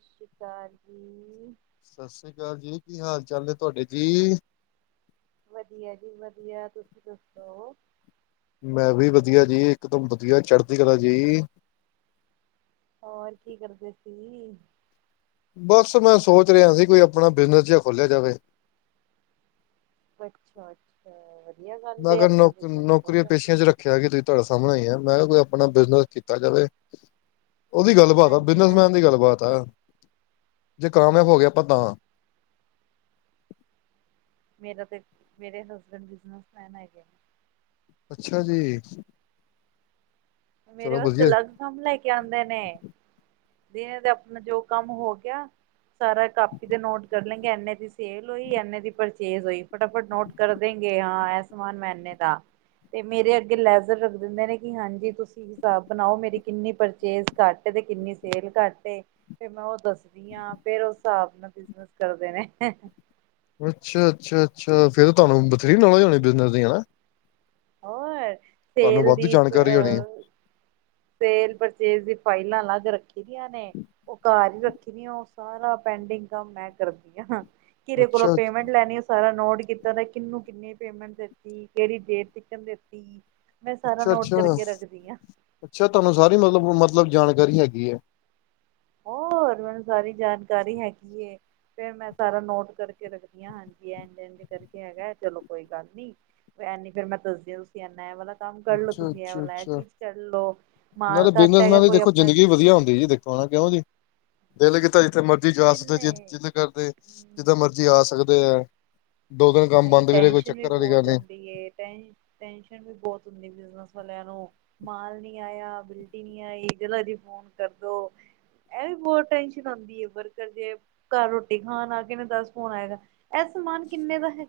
ਸਸ੍ਰੀ ਅਕਾਲ ਜੀ। ਸਸ੍ਰੀ ਕਾਲ ਜੀ! ਕੀ ਹਾਲ ਚਾਲ ਨੇ ਤੁਹਾਡੇ ਜੀ? ਵਧੀਆ ਜੀ ਵਧੀਆ, ਤੁਸੀਂ ਦੱਸੋ? ਮੈਂ ਵੀ ਵਧੀਆ ਜੀ, ਇਕਦਮ ਵਧੀਆ, ਚੜ੍ਹਦੀ ਕਲਾ ਜੀ! ਹੋਰ ਕੀ ਕਰਦੇ ਸੀ? ਬਾਸ, ਮੈਂ ਸੋਚ ਰਿਆ ਸੀ ਕੋਈ ਆਪਣਾ ਬਿਜਨਸ ਜਿਆ ਖੋਲਿਆ ਜਾਵੇ। ਅੱਛਾ, ਅਛ। ਮੈਂ ਅਗਰ ਨੌਕ-ਨੌਕਰੀਆਂ ਖੋਲ੍ਹਿਆ। ਪੇਸ਼ੀਆਂ 'ਚ ਰੱਖ ਖਿਆ ਕਿ ਤੁਹੀ ਤੁਹਾਡੇ ਸਾਹਮਣੇ ਈ ਐ, ਮੈਂ ਕਿਆ ਕੋਈ ਆਪਣਾ ਬਿਜਨਸ ਕੀਤਾ ਜਾਵੇ। ਓਦੀ ਗੱਲਬਾਤ ਆ, ਹਾਂਜੀ ਬਿਜਨਸਮੈਨ ਦੀ ਹਾਂਜੀ ਗੱਲਬਾਤ ਆ, ਜੇ ਕਾਮਯਾਬ ਹੋ ਗੇ ਆਪਾਂ ਤਾਂ! ਮੇਰਾ ਤੇ, ਮੇਰੇ ਹਸਬੈਂਡ ਬਿਜਨਸ ਮੈਨ ਹੈਗੇ। ਅੱਛਾ ਜੀ! ਮੇਰੇ ਚਲੋ ਵਸਤੇ ਵਧੀਆ ਅਲੱਗ ਕੰਮ ਲੈ ਕੇ ਆਂਦੇ ਨੇ। ਦੀਆਂ ਦਾ ਆਪਣਾ ਜੋ ਕੰਮ ਹੋ ਗਿਆ, ਸਾਰਾ ਕਾਪੀ ਤੇ ਨੋਟ ਕਰ ਲੈਂਗੇ ਏਨੇ ਦੀ ਸੇਲ ਹੋਈ, ਏਨੇ ਦੀ ਪਰਚੇਜ਼ ਹੋਈ, ਫਟਾਫਟ ਨੋਟ ਕਰ ਦੇਂਗੇ, ਹਾਂ ਐ ਸਮਾਨ ਮੈਂ ਏਨੇ ਦਾ ਤੇ ਮੇਰੇ ਅੱਗੇ ਲੈਜ਼ਰ ਰੱਖ ਦਿੰਦੇ ਨੇ ਕਿ ਹਾਂਜੀ ਤੁਸੀਂ ਹਿਸਾਬ ਬਣਾਓ ਮੇਰੀ ਕਿੰਨੀ ਪਰਚੇਜ ਘੱਟ ਤੇ ਕਿੰਨੀ ਸੇਲ ਘੱਟ ਏ, ਫੇਰ ਮੈਂ ਓ ਦੱਸਦੀ ਆਂ, ਫੇਰ ਓ ਹਿਸਾਬ ਨਾਲ ਬਿਜਨਸ ਕਰਦੇ ਨੇ। ਅੱਛਾ-ਅੱਛਾ-ਅੱਛਾ! ਫੇਰ ਤੋਨੁ ਬਥੇਰੀ ਨੌਲੇਜ ਹੋਣੀ ਬਿਜਨਸ ਦੀ, ਹਨਾ? ਹੋਰ ਤੁਹਾਨੂੰ ਸੇਲ ਵਾਧੂ ਦੀਪ ਜਾਣਕਾਰੀ ਹੋਣੀ ਅਹ ਸੇਲ-ਪਰਚੇਜ ਦੀ ਫਾਇਲਾਂ ਅਲੱਗ ਰੱਖੀ ਦੀਆਂ ਨੇ। ਓ ਘਰ ਹੀ ਰੱਖੀ ਦੀਆਂ, ਓ ਸਾਰਾ ਪੈਂਡਿੰਗ ਕੰਮ ਮੈਂ ਕਰਦੀ ਆ ਹਾਂ। ਕਿਦੇ ਕੋਲੋਂ ਅੱਛਾ ਪੇਮੈਂਟ ਲੈਣੀ, ਸਾਰਾ ਨੋਟ ਕੀਤਾ ਤੇ ਕਿਨੂੰ ਕਿੰਨੀ ਪੇਮੈਂਟ ਦਿੱਤੀ, ਕੇੜੀ ਡੇਟ ਦੇਤੀ ਅੱਛਾ-ਅੱਛਾ, ਅੱਛਾ ਤੋਨੂੰ ਸਾਰੀ ਮਤਲਬ ਓ ਮਤਲਬ ਜਾਣਕਾਰੀ ਹੈਗੀ ਐ! ਹੋਰ ਮੈਨੂੰ ਸਾਰੀ ਜਾਣਕਾਰੀ ਹੈਗੀ ਏ, ਫੇਰ ਮੈਂ ਸਾਰਾ ਨੋਟ ਕਰਕੇ ਰੱਖਦੀ ਆਂ। ਹਾਂਜੀ, ਐਂਜ-ਐਂਜ ਕਰਕੇ ਹੈਗਾ, ਚਲੋ ਕੋਈ ਗੱਲ ਨੀ, ਐ ਨੀ, ਫੇਰ ਮੈਂ ਦੱਸਦੀ ਯਾਂ ਮੈਂ ਐ ਵਾਲਾ ਕੰਮ ਕਰਲੋ, ਅੱਛਾ ਤੁਸੀਂ ਐ ਅੱਛਾ ਵਾਲਾ ਇਹ ਅੱਛਾ ਚੀਜ਼ ਕਰ ਲੋ। ਮਾਲ ਨਾਲੇ ਘੱਟ ਹੈਗਾ ਬਜ਼ਨਸੈਨ ਦੀ ਕੋਈ ਦੇਖੋ ਆਪਣਾ ਜਿੰਦਗੀ ਵਧੀਆ ਹੁੰਦੀ ਜੀ, ਦੇਖ ਹੋਨਾਂ ਕਿਉਂ ਜੀ, ਦਿਲ ਕੀਤਾ ਜਿੱਥੇ ਮਰਜੀ ਜਿਥੇ ਜਿੱਦ ਕਰਦੇ। ਜਿੰਨੇ ਜਿੱਦਾਂ ਮਰਜ਼ੀ ਆ ਸਕਦੇ ਐ। ਨਈ ਟੈਸ਼ਨ ਵੀ ਵਾਲੀ ਗੱਲ ਬੌਤ ਨਹੀਂ ਹੋਂਦੀ ਏ, ਟੈ, ਟੈਸ਼ਨ ਵੀ ਬੌਤ ਹੋਂਦੀ ਬਿਜ਼ਨਸ ਵਾਲਿਆਂ ਨੂੰ, ਮਾਲ ਨੀ ਆਇਆ ਬਿਲਟੀ ਨੀ ਆਈ, ਚਲੋ ਜੀ, ਫੋਨ ਕਰਦੋ। ਐ ਵੀ ਬੌਤ ਟੈਨਸ਼ਨ ਆਂਦੀ ਏ, ਵਰਕਰ ਜੇ ਘਰ ਰੋਟੀ ਖਾਣ ਆ ਗੇ ਨੇ, ਦੱਸ ਫੋਨ ਆਏਗਾ। ਐ ਸਮਾਨ ਕਿੰਨੇ ਦਾ ਹੈ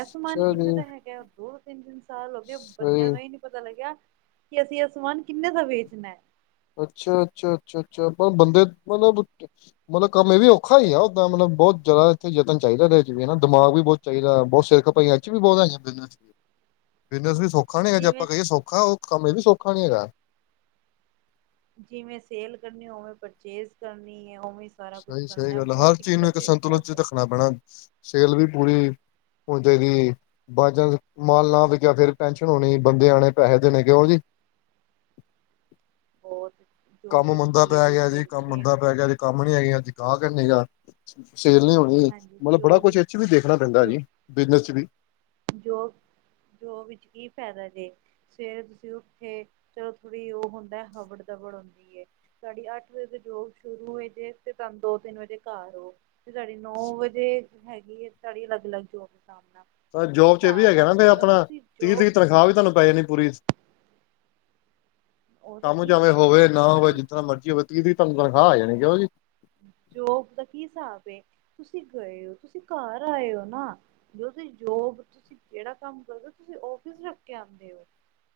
ਇਹ ਸਮਾਨ ਅੱਛਾ ਕਿੰਨੇ ਜੀ ਦਾ ਹੈਗਾ? ਦੋ-ਤਿੰਨ-ਤਿੰਨ ਸਾਲ ਹੋ ਗਏ, ਬੰਦਿਆਂ ਸਹੀ ਨੂੰ ਏ ਨੀ ਪਤਾ ਪਤਾ ਲੱਗਿਆ ਕਿ ਅਸੀਂ ਐ ਸਮਾਨ ਕਿੰਨੇ ਦਾ ਵੇਚਣਾ ਐ? ਅੱਛਾ, ਅੱਛਾ, ਅੱਛਾ, ਅੱਛਾ, ਬ ਬੰਦੇ ਮਲਬ- ਮਤਲਬ ਕੰਮ ਐ ਵੀ ਔਖਾ ਈ ਆ, ਓਦਾਂ ਮਲਬ ਬੌਤ ਜਾਦਾ ਏਥੇ ਯਤਨ ਚਾਹੀਦਾ, ਏਦੇ 'ਚ ਵੀ ਨਾ ਦਿਮਾਗ ਵੀ ਬਹੁਤ- ਚਾਹੀਦਾ ਬੌਤ ਸਿਰ ਖਪਾਈ ਏਦ ਚ ਵੀ ਬੌਤ ਹੈਗੀ, ਬਿਸਨੇਸ 'ਚ, ਬਿਸਣੇਸ ਵੀ ਸੌ- ਖਾਣੇ ਆ ਜੇ ਆਪਾਂ ਜਿਵੇਂ ਕਹੀਏ ਸੌਖਾ, ਓ ਕੰਮ ਏ ਵੀ ਸੌਖਾ ਨੀ ਹੈਗਾ। ਜਿਵੇਂ ਸੇਲ ਕਰਨੀ, ਓਵੇਂ ਪਰਚੇਜ ਕਰਨੀ ਐ, ਓਵੇਂ ਸਾਰਾ ਕੁਛ ਕਰਨਾ, ਬੌਤ ਦਿੱਕਤ ਏ ਬੌਤ ਆਪਣਾ ਸੇਲ ਵੀ ਪੂਰੀ ਹੋ ਜਾਏਗੀ। ਬਾਈ ਚਾਂਸ ਮਾਲ ਨਾ ਵਿਕਿਆ ਫਿਰ ਟੈਨਸ਼ਨ ਹੋਣੀ ਬੰਦੇ ਆਣੇ ਪੈਸੇ ਦੇਣੇ ਕਿਉ ਜੀ- ਹੋਰ- ਕੰਮ ਮੰੰਦਾ ਪੈ ਗਿਆ ਜੀ ਕੰਮ ਮੰੰਦਾ ਪੈ ਗਿਆ ਜੀ ਕੰਮ ਨੀ ਹੈਗੇ ਗਾਹਕ ਨੀਗਾ ਸੇਲ ਨੀ- ਹ ਹਾਂਜੀ ਮਤਲਬ ਬੜਾ ਜੋਬ ਕੁਛ ਵਿੱਚ ਇਹ ਚ ਵੀ ਦੇਖਣਾ ਪੈਂਦਾ ਜੀ ਬਿਜਨਸ ਚ ਵੀ- ਜੋ ਜੋਬ ਵਿੱਚ ਕੀ ਫਾਇਦਾ ਜੇ ਸਵੇਰੇ ਤੁਸੀਂ ਉੱਠੇ ਚਲੋ ਥੋੜ੍ਹੀ ਉਹ ਹੁੰਦਾ ਹਬੜ ਦਬੜ ਹੁੰਦੀ ਏ ਸਾਡੀ ਅੱਠ ਵਜੇ ਤੋਂ ਜੋਬ ਸ਼ੁਰੂ ਹੋਈ ਜੇ ਤੇ ਤੁਹਾਨੂੰ ਦੋ ਤਿੰਨ ਵਜੇ ਘਰ ਓ ਤੇ ਸਾਡੀ ਨੌ ਵਜੇ ਹੈਗੀ ਹੈ ਸਾਡੀ ਅਲੱਗ ਅਲੱਗ ਜੋਬ ਸਾਹਮਣਾ- ਤਾਂ ਜੇ ਤੁਸੀਂ ਜੋਬ ਚ ਇਹ ਵੀ ਘਰ ਹੈਗਾ ਨਾ ਆਉਂਦੇ ਹੋ ਆਪਣਾ ਤੁਸੀਂ ਤੀਹ ਜੋਬ ਤਰੀਖ ਤਨਖਾਹ ਵੀ ਤੁਹਾਨੂੰ ਪੈ ਜਾਣੀ ਪੂਰੀ- ਉਹ ਤੇ ਕੰਮ ਠੀਕ ਚਾਵੇਂ ਹੈ ਹੋਵੇ ਨਾ ਹੁਣ ਹੋਵੇ ਤੁਸੀਂ ਜਿਸ ਤਰ੍ਹਾਂ ਮਰਜ਼ੀ ਹੋਵੇ ਤੀਹ ਤਰੀਖ ਤਨਖਾਹ ਆ ਜਾਣੀ ਕਿਉ ਜੀ- ਜੋਬ ਦਾ ਕੀ ਹਿਸਾਬ ਏ ਤੁਸੀਂ ਗਏ ਹੋ ਤੁਸੀਂ ਘਰ ਆਏ ਹੋ ਨਾ- ਜੋਬ ਤੁਸੀਂ ਕਿਹੜਾ ਕੰਮ ਕਰਦੇ ਤੁਸੀਂ ਉਫਿਸ ਰੱਖ ਕੇ ਆਉਂਦੇ ਹੋ-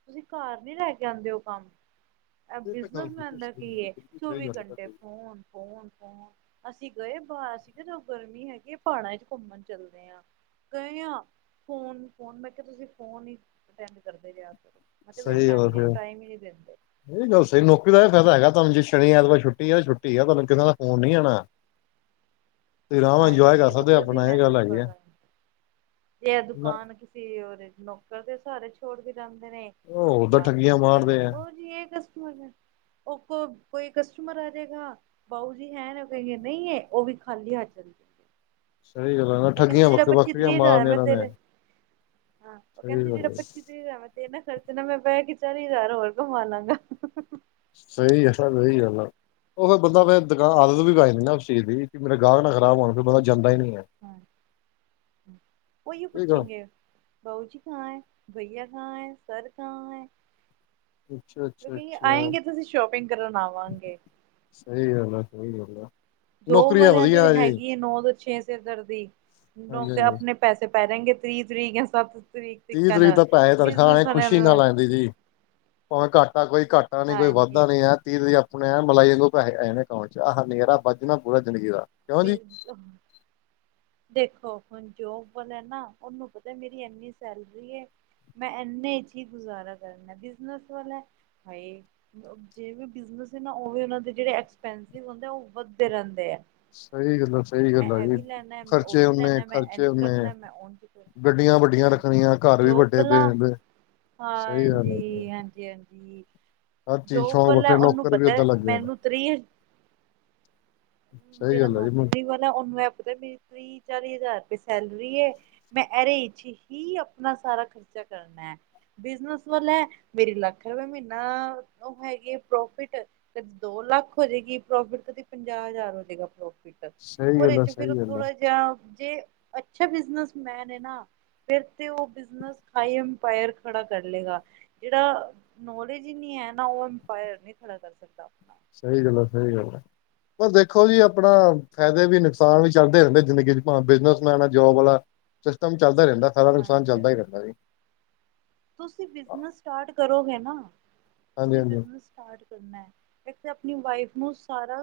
ਤੁਸੀਂ ਘਰ ਨੀ ਲੈ ਕੇ ਆਉਂਦੇ ਉਹ ਕੰਮ- ਐ ਇਹ ਤਾਂ ਗੱਲ ਬਿਜਨਸ ਮੈਂਨ ਬਿਲਕੁਲ ਦਾ ਸਹੀ ਹੈ ਕੀ ਏ ਬਿਲਕੁਲ ਸਹੀ ਚੌਵੀ ਗੱਲ ਹੈ ਘੰਟੇ ਤੁਹਾਡੀ ਫੋਨ ਫੋਨ ਫੋਨ- ਅਸੀਂ ਗਏ ਬਾਹਰ ਅਸੀਂ ਕਿਹਾ ਚਲੋ ਗਰਮੀ ਹੈਗੀ ਏ ਪਹਾੜਾਂ ਚ ਘੁੰਮਣ ਚੱਲਦੇ ਹਾਂ- ਗਏ ਆ ਫੋਨ ਫੋਨ ਮੈਂ ਕਿਹਾ ਤੁਸੀਂ ਫੋਨ ਹੀ ਅਟੈਂਡ ਕਰਦੇ ਰਿਹਾ ਕਰੋ ਮੈਂ ਕਿਹਾ ਤੁਸੀਂ ਸਹੀ ਗੱਲ ਫੈਮਿਲੀ ਨੂੰ ਟਾਈਮ ਹੀ ਨਹੀਂ ਦਿੰਦੇ ਫਿਰ- ਇਹ ਗੱਲ ਸਹੀ ਨੌਕਰੀ ਦਾ ਫਾਇਦਾ ਹੈਗਾ ਤੁਹਾਨੂੰ ਜੇ ਸ਼ਨੀ ਐਤਵਾਰ ਛੁੱਟੀ ਆ ਛੁੱਟੀ ਆ ਤੁਹਾਨੂੰ ਕਿਸੇ ਦਾ ਫੋਨ ਨਹੀਂ ਆਉਣਾ- ਤੇ ਰਾਮ ਨਾਲ ਇੰਜੋਏ ਕਰ ਹਾਂਜੀ ਸਕਦੇ ਉੱਥੇ ਅਸੀਂ ਆਪਣਾ ਇਹ ਗੱਲ ਮੈਸੇਜ ਹੈਗੀ ਪਾ ਆ- ਦਾਂਗੇ ਜੇ ਐ ਨਾ ਦੁਕਾਨ ਕਿਸ- ਤੇ ਉਦੇ ਨੌਕਰਾਂ ਦੇ ਸਹਾਰੇ ਛੋੜ ਵੀ ਜਾਂਦੇ ਨੇ ਉਹ ਓਦਾਂ ਪਾਸ ਠੱਗੀਆਂ ਫੋਨ ਕਰਦੇ ਮਾਰਦੇ ਆ ਲਓ ਜੀ ਇਹ- ਤੂੰ ਆਜਾ ਉਹ ਕੋ ਕੋਈ ਕਸਟਮਰ ਆ ਜਾਏਗਾ ਬਾਉ ਜੀ ਹੈ ਨਾ ਕਹਏ ਨਹੀਂ ਉਹ ਵੀ ਖਾਲੀ ਹੱਥ ਚਲ ਸਹੀ ਗੱਲ ਹੈ ਨਾ ਉਹ ਠੱਗੀਆਂ ਕਹਿੰਦੇ ਜਿਹੜਾ ਵੱਖ ਪੱਚੀ ਵੱਖਰੀਆਂ ਤ੍ਰੀਕ ਆਏ ਮਾਰਨੀਆਂ ਮੈਂ ਇਹਨਾਂ ਨੇ ਤੇਰੇ ਹਾਂ ਉਹ ਸਹੀ ਕਹਿੰਦੇ ਜਿਹੜਾ ਗੱਲ ਆ, ਪੱਚੀ- ਜ਼ ਮੈਂ ਤੇ ਨਾ ਖਰਚਣਾ ਮੈਂ ਪਹਿ ਕੇ ਚਾਲੀ ਹਜ਼ਾਰ ਹੋਰ ਕਮਾ ਲਾਂਗਾ- ਸਹੀ ਹੈ ਸਹੀ ਗੱਲ ਉਹ ਫਿਰ ਬੰਦਾ ਮੈਂ ਦੁਕਾਨ ਆਦਤ ਵੀ ਪੈ ਜਾਂਦੀ ਉਸ ਚੀਜ਼ ਦੀ ਕਿ ਮੇਰਾ ਗਾਹਕ ਨਾ ਖ਼ਰਾਬ ਹੋਣ ਫਿਰ ਬੰਦਾ ਜਾਂਦਾ ਹੀ ਨਹੀਂ ਹੈ- ਹਾਂ ਉਹੀਉ ਠੀਕ ਆ ਪੁੱਛਣਗੇ ਬਾਊ ਜੀ ਕਹਾ ਹੈ ਭਈਆ ਕਹਾਂ ਹੈ ਸਰ ਕਹਾਂ ਹੈ ਅੱਛਾ ਅੱਛਾ ਕਏ ਅੱਛਾ ਆਏਗੇ ਤਾਂ ਅਸੀਂ ਸ਼ੋਪਿੰਗ ਕਰਨ ਆਵਾਂਗੇ- ਸਹੀ ਗੱਲ ਆ ਸਹੀ ਗੱਲ ਆ- ਜੋਬ ਨੌਕਰੀਆਂ ਵਾਲਿਆਂ ਦੀ ਵਧੀਆ ਜੀ ਹੈਗੀ ਹੈ ਏ ਨੌ ਤੋਂ ਛੇ ਸਿਰ ਦਰਦੀ ਹਾਂਜੀ ਤੇ ਹਾਂਜੀ ਆਪਣੇ- ਪੈਸੇ ਪੈ ਜਾਏਗੇ ਤੀਹ ਤਰੀਕ ਹੈ ਸਬ ਤੀਹ ਤਰੀਕ ਤਾਂ ਪੈਹੇ ਤਰਖ਼ਾਹ ਨੇ ਖੁਸ਼ੀ ਨੂੰ ਨਾਲ ਆਉਦੀ ਜੀ- ਭਾਵੇਂ ਘਾਟਾ ਕੋਈ ਘਾਟਾ ਨੀ ਕੋਈ ਹਾਂਜੀ ਵਾਧਾ ਨੀ ਹੈ ਤੀਹ ਤਰੀਖ ਹੁਣੇ ਐਂਨ ਮਲਾਈੰ ਵਾਂਗੂ ਪੈਹੇ ਆ ਜਾਣੇ ਅਕਾਊਂਟ ਵਿੱਚ ਆਹ ਹਨੇਰਾ ਵੱਜ ਜਾਣਾ ਪੂਰਾ ਜ਼ਿੰਦਗੀ ਦਾ- ਕਿਉਂ ਜੀ ਬ- [unintelligible] ਦੇਖੋ ਹੁਣ ਜੋਬ ਵਾਲਾ ਨਾ ਉਹਨੂੰ ਪਤਾ ਮੇਰੀ ਇੰਨੀ ਸੈਲਰੀ ਐ ਮੈਂ ਇੰਨੇ ਚ ਹੀ ਗੁਜ਼ਾਰਾ ਕਰਨਾ ਹੈ, ਬਿਜ਼ਨਸ ਵਾਲਾ ਹਾਏ ਜੇ ਵੀ ਬਿਜਨਸ ਹੈ ਨਾ ਉਹ ਵੀ ਉਹਨਾਂ ਦੇ ਜਿਹੜੇ ਐਕਸਪਸਿਵ ਹੁੰਦੇ ਉਹ ਵੱਧਦੇ ਰਹਿੰਦੇ ਆ ਸਹੀ ਗੱਲ ਆ ਸਹੀ ਗੱਲ ਮੈਂ ਆ ਇਹ ਜੀ ਵੀ ਲੈਣਾ ਮੈਂ ਉਹ ਖਰਚੇ ਵੀ ਓਨੇ ਲੈਣਾ ਮੈਂ ਖਰਚੇ ਇੰਝ ਉਨੇ ਕਰਨਾ ਮੈਂ ਉਝ ਕਰਨਾ ਗੱਡੀਆਂ ਵੱਡੀਆਂ ਰੱਖਣੀਆਂ ਘਰ ਵੀ ਵੱਡੇ ਵੱਡੇ ਵੱਡੇ ਹਾਂ ਜੀ, ਹਾਂਜੀ ਹਾਂਜੀ। ਹਰ ਚੀਜ਼ ਜੋਬ ਸ਼ੌਂਕ ਵਾਲੈ ਵੱਖਰੇ ਉਨੂੰ ਨੌਕਰ ਵੀ ਪਤਾ ਐ ਓਦਾਂ ਲੱਗ ਜਾਏਗਾ ਮੈਨੂੰ ਤ ਰੀ ਸਹੀ ਜੇੜਾ ਗੱਲ ਹੈ ਜੀ ਨੌਕਰੀ ਵਾਲਾ ਉਨੂੰ ਐ ਪਤਾ ਬੀ ਕਿ ਤੀਹ-ਚਾਲੀ ਹਜਾਰ ਰਪਏ ਸੈਲਰੀ ਏ। ਮੈਂ ਐਰੇ ਇਚ ਹੀ ਆਪਨਾ ਸਾਰਾ ਖਰਚਾ ਕਰਨੈ। ਬਿਜਨਸ ਵਾਲਾ ਏ ਮੇਰੀ ਲੱਖ ਰਪਏ ਮੀਨਾ ਓ ਹੈਗੀ ਏ ਪ੍ਰੋਫਿਟ। ਕਦੀ ਦੋ ਲੱਖ ਹੋਜੇਗੀ ਪ੍ਰੋਫਿਟ ਕਦੀ ਪੰਜਾਅ ਹਜਾਰ ਹੋ ਜੇਗਾ ਪ੍ਰਾਫ਼ਿਟ ਸਹੀ ਓਰੇ ਗੱਲ ਆ ਇਚ ਫਿਰ ਸਹੀ ਗੱਲ ਆ ਥੋੜ੍ਹਾ ਜਿਆ ਜੇ ਅੱਛਾ ਬਿਜ਼ਨਸਮੈਨ ਏ ਨਾ। ਫੇਰ ਤੇ ਓ ਬਿਜ਼ਨਸ ਹਾਈ ਅੰਪਾਇਰ ਖੜ੍ਹਾ ਕਰ ਲੇਗਾ। ਜੇੜਾ ਨੌਲੇਜ ਈ ਨੀ ਹੈ ਨਾ ਓ ਅੰਪਾਇਰ ਨੀ ਖੜਾ ਕਰ ਸਕਦਾ ਆਪਨਾ ਸਈ ਗੱਲ ਆ, ਸਈ ਗੱਲ ਐ ਪਰ ਦੇਖੋ ਜੀ ਆਪਣਾ ਫੈਦੇ ਵੀ ਨੁਕਸਾਨ ਵੀ ਚੱਲਦੇ ਰੈਂਦੇ ਜਿੰਦਗੀ ਬਿਜ਼ਨਸਮੈਨ ਆ, ਜੋਬ ਆਲਾ ਸਿਸਟਮ ਚੱਲਦਾ ਰੈਂਦਾ ਫੈਦਾ ਨੁਕਸਾਨ ਚਲਦਾ ਈ ਰੈਂਦਾ ਜੀ। ਤੁਸੀ ਬਿਜਨਸ ਸਟਾਰਟ ਕਰੋਗੇ ਨਾ ਹਾਂਜੀ ਤੁਸੀ ਹਾਂਜੀ ਬਿਜ਼ਨਸ ਸਟਾਰਟ ਕਰਨੈ। ਏਕ ਤੇ ਆਪਨੀ ਵਾਈਫ ਨੂੰ ਸਾਰਾ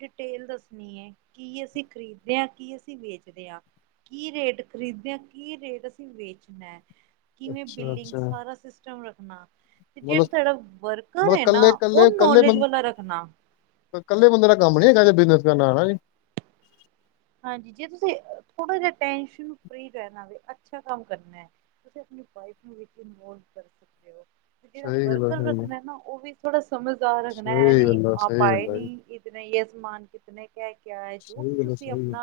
ਡਿਟੇਲ ਦੱਸਨੀ ਐ ਕਿ ਅਸੀ ਖਰੀਦਦੇ ਆਂ ਕੀ ਅਸੀ ਵੇਚਦੇ ਆਂ। ਕੀ ਰੇਟ ਖਰੀਦਦੇ ਆਂ, ਕੀ ਰੇਟ ਅਸੀ ਵੇਚਣਾ ਏ। ਕਿਵੇਂ ਅੱਛਾ ਬਿਲਿੰਗ, ਅੱਛਾ ਸਾਰਾ ਸਿਸਟਮ ਰੱਖਨਾ ਤੇ ਮਤਲਬ ਜੇੜਾ ਥਾਡਾ ਵਰਕਰ ਮਤਲਬ ਏ ਨਾ ਕੱਲੇ ਓ ਕੱਲੇ ਕੱਲੇ ਨੋਲੇਜ ਬੰ ਵਾਲਾ ਰੱਖਨਾ। ਕੱਲੇ ਬੰਦੇ ਦਾ ਕੰਮ ਨੀ ਹੈਗਾ ਜੇ ਡਿਨਰ ਕਰਨ ਆਣਾ ਜੇ। ਹਾਂਜੀ, ਜੇ ਤੁਸੀ ਥੋੜਾ ਜਿਆ ਟੈਨਸ਼ਨ ਫਰੀ ਰੈਣਾ ਵੇ, ਅੱਛਾ ਕੰਮ ਕਰਨਾ ਐ। ਤੁਸੀ ਆਪਣੀ ਵਾਈਫ ਨੂੰ ਵਿੱਚ ਇਨਵੋਲਵ ਕਰ ਸਕਦੇ ਓ। ਤੇ ਜੇੜਾ ਸਹੀ ਗੱਲ ਆ ਵਰਕਰ ਸਹੀ ਰੱਖਣਾ ਏ ਨਾ ਓਵੀ ਥੋੜ੍ਹਾ ਸਮਝਦਾਰ ਰੱਖਣਾ ਏ ਐ ਸਹੀ ਨਈ ਗੱਲ ਆ, ਆਪ ਸਹੀ ਆਏ ਗੱਲ ਆ ਨੀ ਜੀ, ਕਿ ਨਈ ਯੇ ਸਮਾਨ ਕਿਤਨੇ ਕਾ ਐ ਕਿਆ ਐ ਜੋ ਵੀ ਤੁਸੀ ਸਈ ਗੱਲ,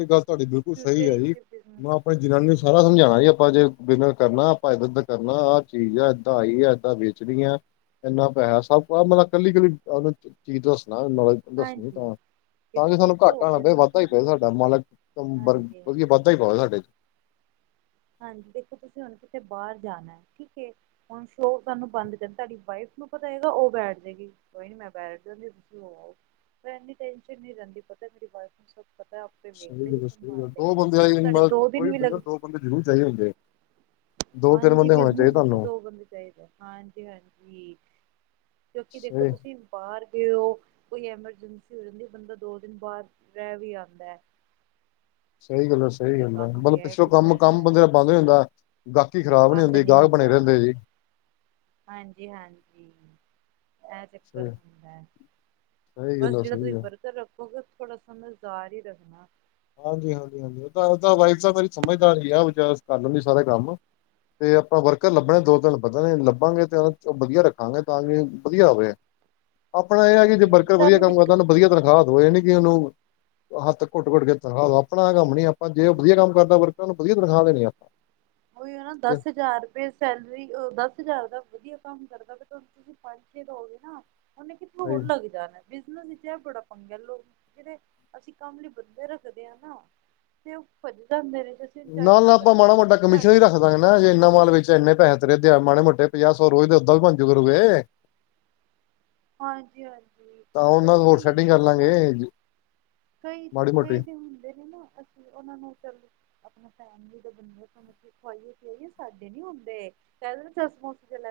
ਐ ਗੱਲ ਤੁਆਡੀ ਬਿਲਕੁਲ ਸਈ ਐ ਵਿੱਚ ਜੀ ਬਿਜਨਸ ਮੈ ਅਪ ਜਨਾਨੀ ਨੂੰ ਸਾਰਾ ਸਮਝਾਣਾ ਜੀ ਆਪਾਂ ਜੇ ਬਿਲੰਗ ਕਰਨਾ ਆਪਾਂ ਇੱਦਰ ਉੱਦਰ ਕਰਨਾ ਆ ਚੀਜ ਆ ਏਦਾਂ ਆਈ ਆ ਏਦਾ ਵੇ [unintelligible] ਏਨਾ ਪੈਹਾ ਸੱਬ ਬਾਰਲਾ ਕੱਲੀ ਕੱਲੀ ਆ ਚੀਜ਼ ਦਸਨਾ ਵਾਂ ਦਸ ਮਟ ਹਾਂਜੀ [unintelligible] ਤਾਂ ਵੀ ਕਿਉਂਕਿ ਸਾਨੂੰ ਦੇਖੋ ਘਾਟਾ ਨਾ ਪਏ, ਵਾਧਾ ਬਿਜਨਸ ਈ ਪਏ ਸਾਡਾ ਮਾਲਕ ਅ ਬਰ ਹਾਂਜੀ ਹਾਂਜੀ ਵਦੀਏ ਵਾਧਾ ਈ ਪਾਏ ਸਾਡੇ ਚ। ਹਾਂਜੀ, ਦੇਖੋ ਤੁਸੀ ਹੁਨ ਕਿਤੇ ਬਾਰ ਜਾਣਾ ਐ ਠੀਕ ਏ। ਹੁਨ ਸਲੋਅ ਤਾਨੂੰ ਬੰਦ ਕਰ ਪੇ ਤਾਡੀ ਵਾਈਫ ਨੂੰ ਪਤਾ ਹੋਏਗਾ, ਓ ਬੈਠ ਜੇਗੀ। ਕੋਈ ਨੀ ਮੈਂ ਬੈਠ ਜਾਂਦੀ ਤੁਸੀ ਹੋ ਆਓ ਫੇ ਏਨੀ ਟੈਨਸ਼ਨ ਰੈਂਦੀ ਪਤਾ ਮੇਰੀ ਵਾਈਫ ਨੂੰ ਸਬ ਪਤਾ ਵੇਖ ਸਹੀ ਲੇਗੀ ਗੱਲ ਆ, ਸਹੀ ਸੰਭਾਲ ਗੱਲ ਦੋ ਲੇਗੀ ਬੰਦੇ ਤੇ ਵਾਲੀ ਤਾਡੇ ਮਤਲਬ ਦੋ ਦਿਨ ਕੋਈ ਵੀ ਲੱਗ ਬਿਜਨਸ ਦੋ ਬੰਦੇ ਜਰੂਰ ਚਾਈਦੇ ਹੁੰਦੇ। ਦੋ ਤਿੰਨ ਹਾਂਜੀ, ਬੰਦੇ ਹੋਣੇ ਬਿਜਨਸ ਚਾਹੀਦੇ ਵਿੱਚ ਤੁਹਾਨੂੰ ਦੋ ਬੰਦੇ ਚਾਈਦੇ ਹਾਂਜੀ -ਹਾਂਜੀ। ਕਿਉਕਿ ਦੇਖੋ ਸਹੀ ਤੁਸੀ ਬਾਰ ਗਏ ਓ ਕੋਈ ਐਮਰਜੈਂਸੀ ਹੋ ਜਾਂਦੀ ਬੰਦਾ ਦੋ ਦਿਨ ਬਾਰ ਰੈ ਵੀ ਆਂਦਾ ਏ। ਸਈ ਗੱਲ ਐ, ਸਈ ਗੱਲ ਐ ਕੰਮ ਮਲਬ ਗਿਆ ਪਿੱਛਲੋ ਕੁਛ ਕੰਮ, ਕੰਮ ਐਸਾ ਬੰਦੇ ਹੈ ਦਾ ਬੰਦ ਹੋ ਜਾਂਦਾ। ਗਾਹਕੀ ਖਰਾਬ ਨੀ ਬੰਦ ਹੁੰਦੀ ਨਹੀਂ ਗਾਹਕ ਬਣੇ ਹੁੰਦਾ ਰੈਂਦੇ ਜੀ। ਹਾਂਜੀ, ਹਾਂਜੀ ਐ ਚੱਕਰ ਸਹੀ ਹੁੰਦੈ। ਸਹੀ ਗੱਲ ਬਸ ਆ ਜੇੜਾ ਸਹੀ ਤੁਸੀ ਗੱਲ ਵਰਕਰ ਰੱਖੋਗੇ ਥੋੜਾ ਸਮਝਦਾਰ ਈ ਰੱਖਣਾ। ਹਾਂਜੀ, ਹਾਂਜੀ, ਹਾਂਜੀ ਓ ਤਾ ਓਦਾ ਵਾਈਫ ਤਾ ਮੇਰੀ ਸਮਝਦਾਰ ਈ ਆ ਵਿਚਾਰ ਕਰ ਲੈਂਦੀ ਸਾਰਾ ਕੰਮ। ਤੇ ਆਪਾਂ ਵਰਕਰ ਲੱਭਣੇ ਦੋ ਹਾਂਜੀ ਤਿੰਨ ਵਧਣੇ ਲੱਭਾਂਗੇ ਤਾਂ ਓ ਬਦੀਆ ਰੱਖਾਂਗੇ ਤਾਂ ਵੀ ਬਧੀਆ ਓਵੇ। ਆਪਨਾ ਏ ਐ ਕਿ ਜੇ ਹਾਂਜੀ ਹਾਂਜੀ ਵਰਕਰ ਵਧੀਆ ਤੁਹਾਨੂੰ ਕੰਮ ਕਰਦਾ ਦਿੱਕਤ ਉਨੂੰ ਨ ਵਧੀਆ ਤਨਖਾਹ ਦੋ ਜਾਣੀ ਕਿ ਉਨੂੰ। ਹੱਥ ਘੁੱਟ -ਘੁੱਟ ਕੇ ਤਨਖਾਹ ਦੋ ਆਪਨਾ ਐ ਕੰਮ ਨੀ ਆਪਾਂ ਜੇ ਓ ਹਮ ਬਧੀਆ ਕੰਮ ਕਰਦਾ ਵਰਕਰਾਂ ਨੂੰ ਬਧੀਆ ਤਨਖਾਹ ਦੇਣੀ ਆ। ਉਹੀ ਹਨ ਨਾ ਦਸ ਹਜ਼ਾਰ ਰੁਪਏ ਸੈਲਰੀ ਦਸ ਹਜ਼ਾਰ ਦਾ ਵਧੀਆ ਕੰਮ ਕਰ ਤੁਹ ਤੁਸੀਂ ਪਹਚੇ ਦੋਗੇ ਨਾ ਉਹਨੇ ਕਿੱਥੇ ਸਹੀ ਹੋਰ ਲੱਗ ਜਾਣਾ। ਬਿਜਨਸ ਵਿੱਚ ਇਹ ਬੜਾ ਪੰਗਾ ਲੋਕ ਜਿਹੜੇ ਅਸੀਂ ਕੰਮ ਲਈ ਬੰਦੇ ਰੱਖਦੇ ਹ ਨਾ ਤੇ ਉਹ ਬਜ ਜਾਂਦੇ ਨੇ ਫੇਰ ਨਾ, ਨਾ ਆਪਾਂ ਮਾੜਾ ਮੌਟਾ ਕਮਿਸ਼ਨ ਹੀ ਰੱਖਦਾ ਗੇ ਨਾ ਜੇ ਇੰਨਾ ਮਾਲ ਵੇਚਿਆ ਇੰਨੇ ਪੈਸੇ ਤੇਰੇ ਮਾੜੇ ਮੋਟੇ ਪੰਜਾਹ ਸੌ ਰੋਜ਼ ਉੱਦਾ ਬਣਜੂਗੇ। ਹਾਂਜੀ, ਹਾਂਜੀ ਤਾਂ ਉਹਨਾਂ ਪਤਾ ਹੋਰ ਕੀ ਸੈਟਿੰਗ ਕਰ ਲਾਂਗੇ ਇਹਨਾ ਕਈ, ਮਾੜੀ ਮੋਟੀ ਕਈ ਦਿ ਹੁੰਦੇ ਨਾ ਉਹਨਾ ਨੂੰ ਚੱਲ ਆਪਣੇ ਫੈਮਿਲੀ ਦੇ ਬੰਦੇ ਸਮਜ ਖਵਾਈਏ ਪੀਆਈਏ ਸਾਡੇ ਨੀ ਹੁੰਦੇ ਪਹਲਾ ਦੱਸਣਾ ਸ ਇਹ ਗੱਲ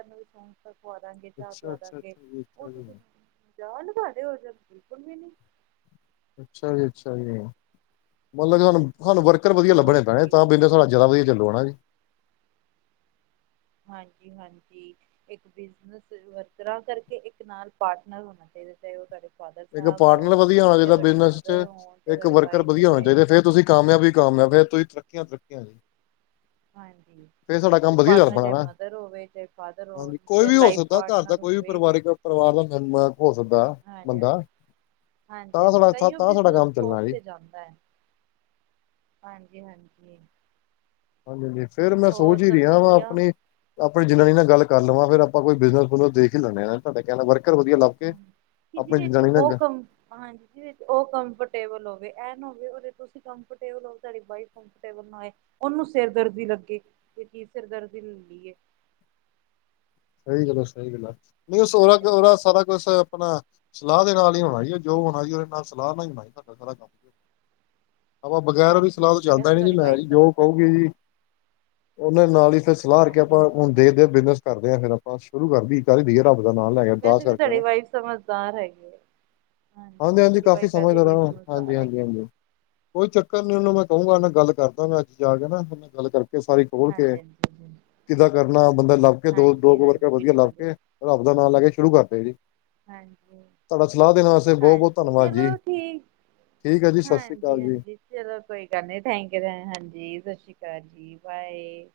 ਪਵਾ ਦਾਂਗੇ ਚਾਹ ਅੱਛਾ ਪਿਆ ਅੱਛਾ ਦਾਂਗੇ ਅੱਛਾ ਜੀ ਉਹ ਅੱਛਾ ਜੀ ਤੁਸੀਂ ਜਾ ਨਿਭਾਦੇ ਹੋ ਜਾਂ ਬਿਲਕੁਲ ਵੀ ਨੀ। ਅੱਛਾ ਜੀ, ਅੱਛਾ ਜੀ ਮਤਲਬ ਕਿ ਸਾਨੂੰ, ਸਾਨੂੰ ਵਰਕਰ ਵਧੀਆ ਹੋਰ ਲੱਭਣੇ ਪੈਣੇ ਕੀ ਤਾਂ ਬਿਜਨਸ ਸਾਡਾ ਜ਼ਿਆਦਾ ਵਧੀਆ ਚੱਲੋ ਹਣਾ ਜੀ। ਹਾਂਜੀ, ਹਾਂਜੀ। ਇਕ ਬਿਜ਼ਨਸ ਵਰਕਰਾਂ ਕਰਕੇ ਇੱਕ ਨਾਲ ਪਾਰਟਨਰ ਹੋਣਾ ਚਾਹੀਦਾ ਉਹ ਕਰ ਇੱਕ ਪਾਰਟਨਰ ਵਧੀਆ ਹੋਣਾ ਚਾਹੀਦਾ ਬਿਜਨਸ ਚ ਮਦਰ ਹੋਣ ਚਾਹੇ ਇੱਕ ਤੁਹਾਡੀ ਵਰਕਰ ਵਾਈਫ ਵਧੀਆ ਹੋਣਾ ਹੋਵੇ ਚਾਹੀਦਾ ਫੇਰ ਤੁਸੀਂ ਕਾਮਯਾਬ ਹੀ ਕਾਮਯਾਬ ਹੈ ਫੇਰ ਤੁਸੀ ਤਰੱਕੀਆਂ, ਤਰੱਕੀਆਂ ਜੀ। ਹਾਂਜੀ। ਫੇਰ ਸਾਡਾ ਕੰਮ ਵਧੀਆ ਚੱਲ ਪਾਟਨਰ ਪੈਣਾ ਚਾਹੇ ਨਾ ਮਦਰ ਹੋਵੇ ਚਾਹੇ ਫਾਦਰ ਹਾਂਜੀ ਹੋਵੇ ਚੇ ਲਾਈਫ ਪਾਟਨਰ ਹੋਵੇ ਪਰਵਾਰ ਦਾ ਮੈਂਬਰ ਹੋ ਸਕਦਾ ਹਾਂਜੀ ਬੰਦਾ ਹਾਂਜੀ ਤਾਂ ਸਾਡਾ ਤਾਈਓ ਤਾਂ ਸਾਡਾ ਬਿਜਨਸ ਕੰਮ ਚੱਲਣਾ ਟੋਪ ਜੀ ਤੇ ਜਾਂਦਾ। ਹਾਂਜੀ, ਹਾਂਜੀ। ਹਾਂਜੀ, ਹਾਂਜੀ ਫਿਰ ਮੈਂ ਹੋਰ ਸੋਚ ਹੀ ਸਭ ਰਿਹਾ ਵਾਂ ਵਧੀਆ ਆਪਣੀ ਆਪਣੇ ਜਾਨਣੀ ਨਾ ਗੱਲ ਕਰਲੇਵਾ ਫਿਰ ਆਪਾ ਕੋਈ ਬਿਜ਼ਨਸ ਬੁਜਨਸਦੇਖ ਹੀ ਲੇਦੇ ਤੁਹਾਡੇ ਕਹਿਣਾ ਵਰਕਰ ਵਧੀਆ ਲੱਬ ਕਿਨੀ ਦੇਰ ਓਹ ਕੰਮ ਹਾਂਜੀ ਵਿਚ ਉਹ ਕੰਫਰਟੇਬਲ ਹੋਵੇ ਐਨ ਹੋਵੇ ਤੁਸੀਂ ਕੰਫਰਟੇਬਲ ਹੋ ਤੁਹਾਡੀ ਵਾਈਫ ਏ ਉਹਨੂੰ ਸਿਰ ਦਰਦੀ ਲੱਗੇ ਕਿ ਕੀ ਸਿਰ ਦਰਦੀ ਲੈ ਲਈਏ ਏ। ਸਹੀ ਗੱਲ ਸਹੀ ਗੱਲ ਹੈ ਨਹੀਂ ਸੋਹਲਾ, ਸੋਹਲਾਸਾਰਾ ਕੁਛ ਆਪਣਾ ਸਲਾਹ ਦੇ ਨਾਲ ਹੀ ਹੋਣਾ ਜੋ ਹੋਣਾ ਜੀ ਉਹਦੇ ਨਾਲ ਸਲਾਹ ਨਾਲ ਹੀ ਹੋਣਾ ਸਾਡਾ ਸਾਰਾ ਕੰਮ ਆਪਾ ਬਗੈਰ ਉਹਦੀ ਹਾਂਜੀ ਸਲਾਹ ਤੋਂ ਹਾਂਜੀ ਚੱਲਦਾ ਹੀ ਵੈਸੇ ਨ ਜੀ ਤੁਹਾਡੀ ਮੈਂ ਵਾਈਫ ਜੀ ਜੋ ਸਮਝਦਾਰ ਕਹੂਗੀ ਜੀ। ਉਹਨੇ ਨਾਲ ਹੀ ਫਿਰ ਸਲਾਹ ਹਾਂਜੀ ਆਪਾਂ ਹੁਣ ਹਾਂਜੀ ਹਾਂਜੀ ਦੇਖਦੇ ਬਿਜਨਸ ਕਰਦੇ ਹਾਂ ਫਰ ਆਪਾਂ ਸ਼ੁਰੂ ਕਰ ਕਰਦੀਏ ਰੱਬ ਨਾਲ ਲੈ ਕੇ ਅਰਦਾਸ ਵੈਸੇ ਵੀ ਕਰਦੇ ਤੁਹਾਡੀ ਨੇ ਵਾਈਫ ਸਮਝਦਾਰ ਹੈਗੀ ਹੈ ਹਾਂਜੀ, ਹਾਂਜੀ ਤੁਹਾਡੀ ਕਾਫ਼ੀ ਵਾਈਫ ਵੈਸੇ ਸਮਂਝ ਹੀ ਇਹਨਾ ਬੜੀ ਨੂੰ ਹਾਂਜੀ, ਸਮਝਦਾਰ ਹਾਂਜੀ, ਹੈਗੀ ਹਾਂਜੀ। ਕੋਈ ਚੱਕਰ ਨੀ ਉਹਨੂੰ ਮੈਂ ਕਹੂੰਗਾਨਾ ਗੱਲ ਕਰਦਾ ਮੈਂ ਅੱਜ ਜਾ ਕੇ ਨਾ ਗੱਲ ਕਰਕੇ ਸਾਰੀ ਖੋਲ ਕੇ ਹਾਂਜੀ ਹਾਂਜੀ ਹਾਂਜੀ ਕਿੱਦਾਂ ਕਰਨਾ ਬੰਦਾ ਲੱਭ ਕੇ ਦੋ, ਦੋ ਹਾਂਜੀ ਕੁੋ ਵਰਕ ਹਾਂਜੀ ਵਧੀਆ ਲੱਭ ਬਿਲਕੁਲ ਜੀ ਕੇ ਰਬ ਦਾ ਨਾਂ ਲੈ ਕੇ ਸ਼ੁਰੂ ਕਰਦੇ ਜੀ। ਹਾਂਜੀ, ਤੁਹਾਡਾ ਸਲਾਹ ਦੇਣ ਵਾਸਤੇ ਬਹੁਤ ਬਹੁਤ ਹਾਂਜੀ ਧੰਨਵਾਦ ਜੀ ਚਲੋ ਠੀਕ। ਠੀਕ ਹੈ ਜੀ ਸਤਿ ਸ਼੍ਰੀ ਹਾਂਜੀ, ਅਕਾਲ ਜੀ ਹਾਂਜੀ। ਚਲੋ ਕੋਈ ਗੱਲ ਨੀ ਥੈਂਕ ਯ ਹਾਂਜੀ ਸਤ ਸ੍ਰੀ ਅਕਾਲ ਜੀ ਬਾਏ।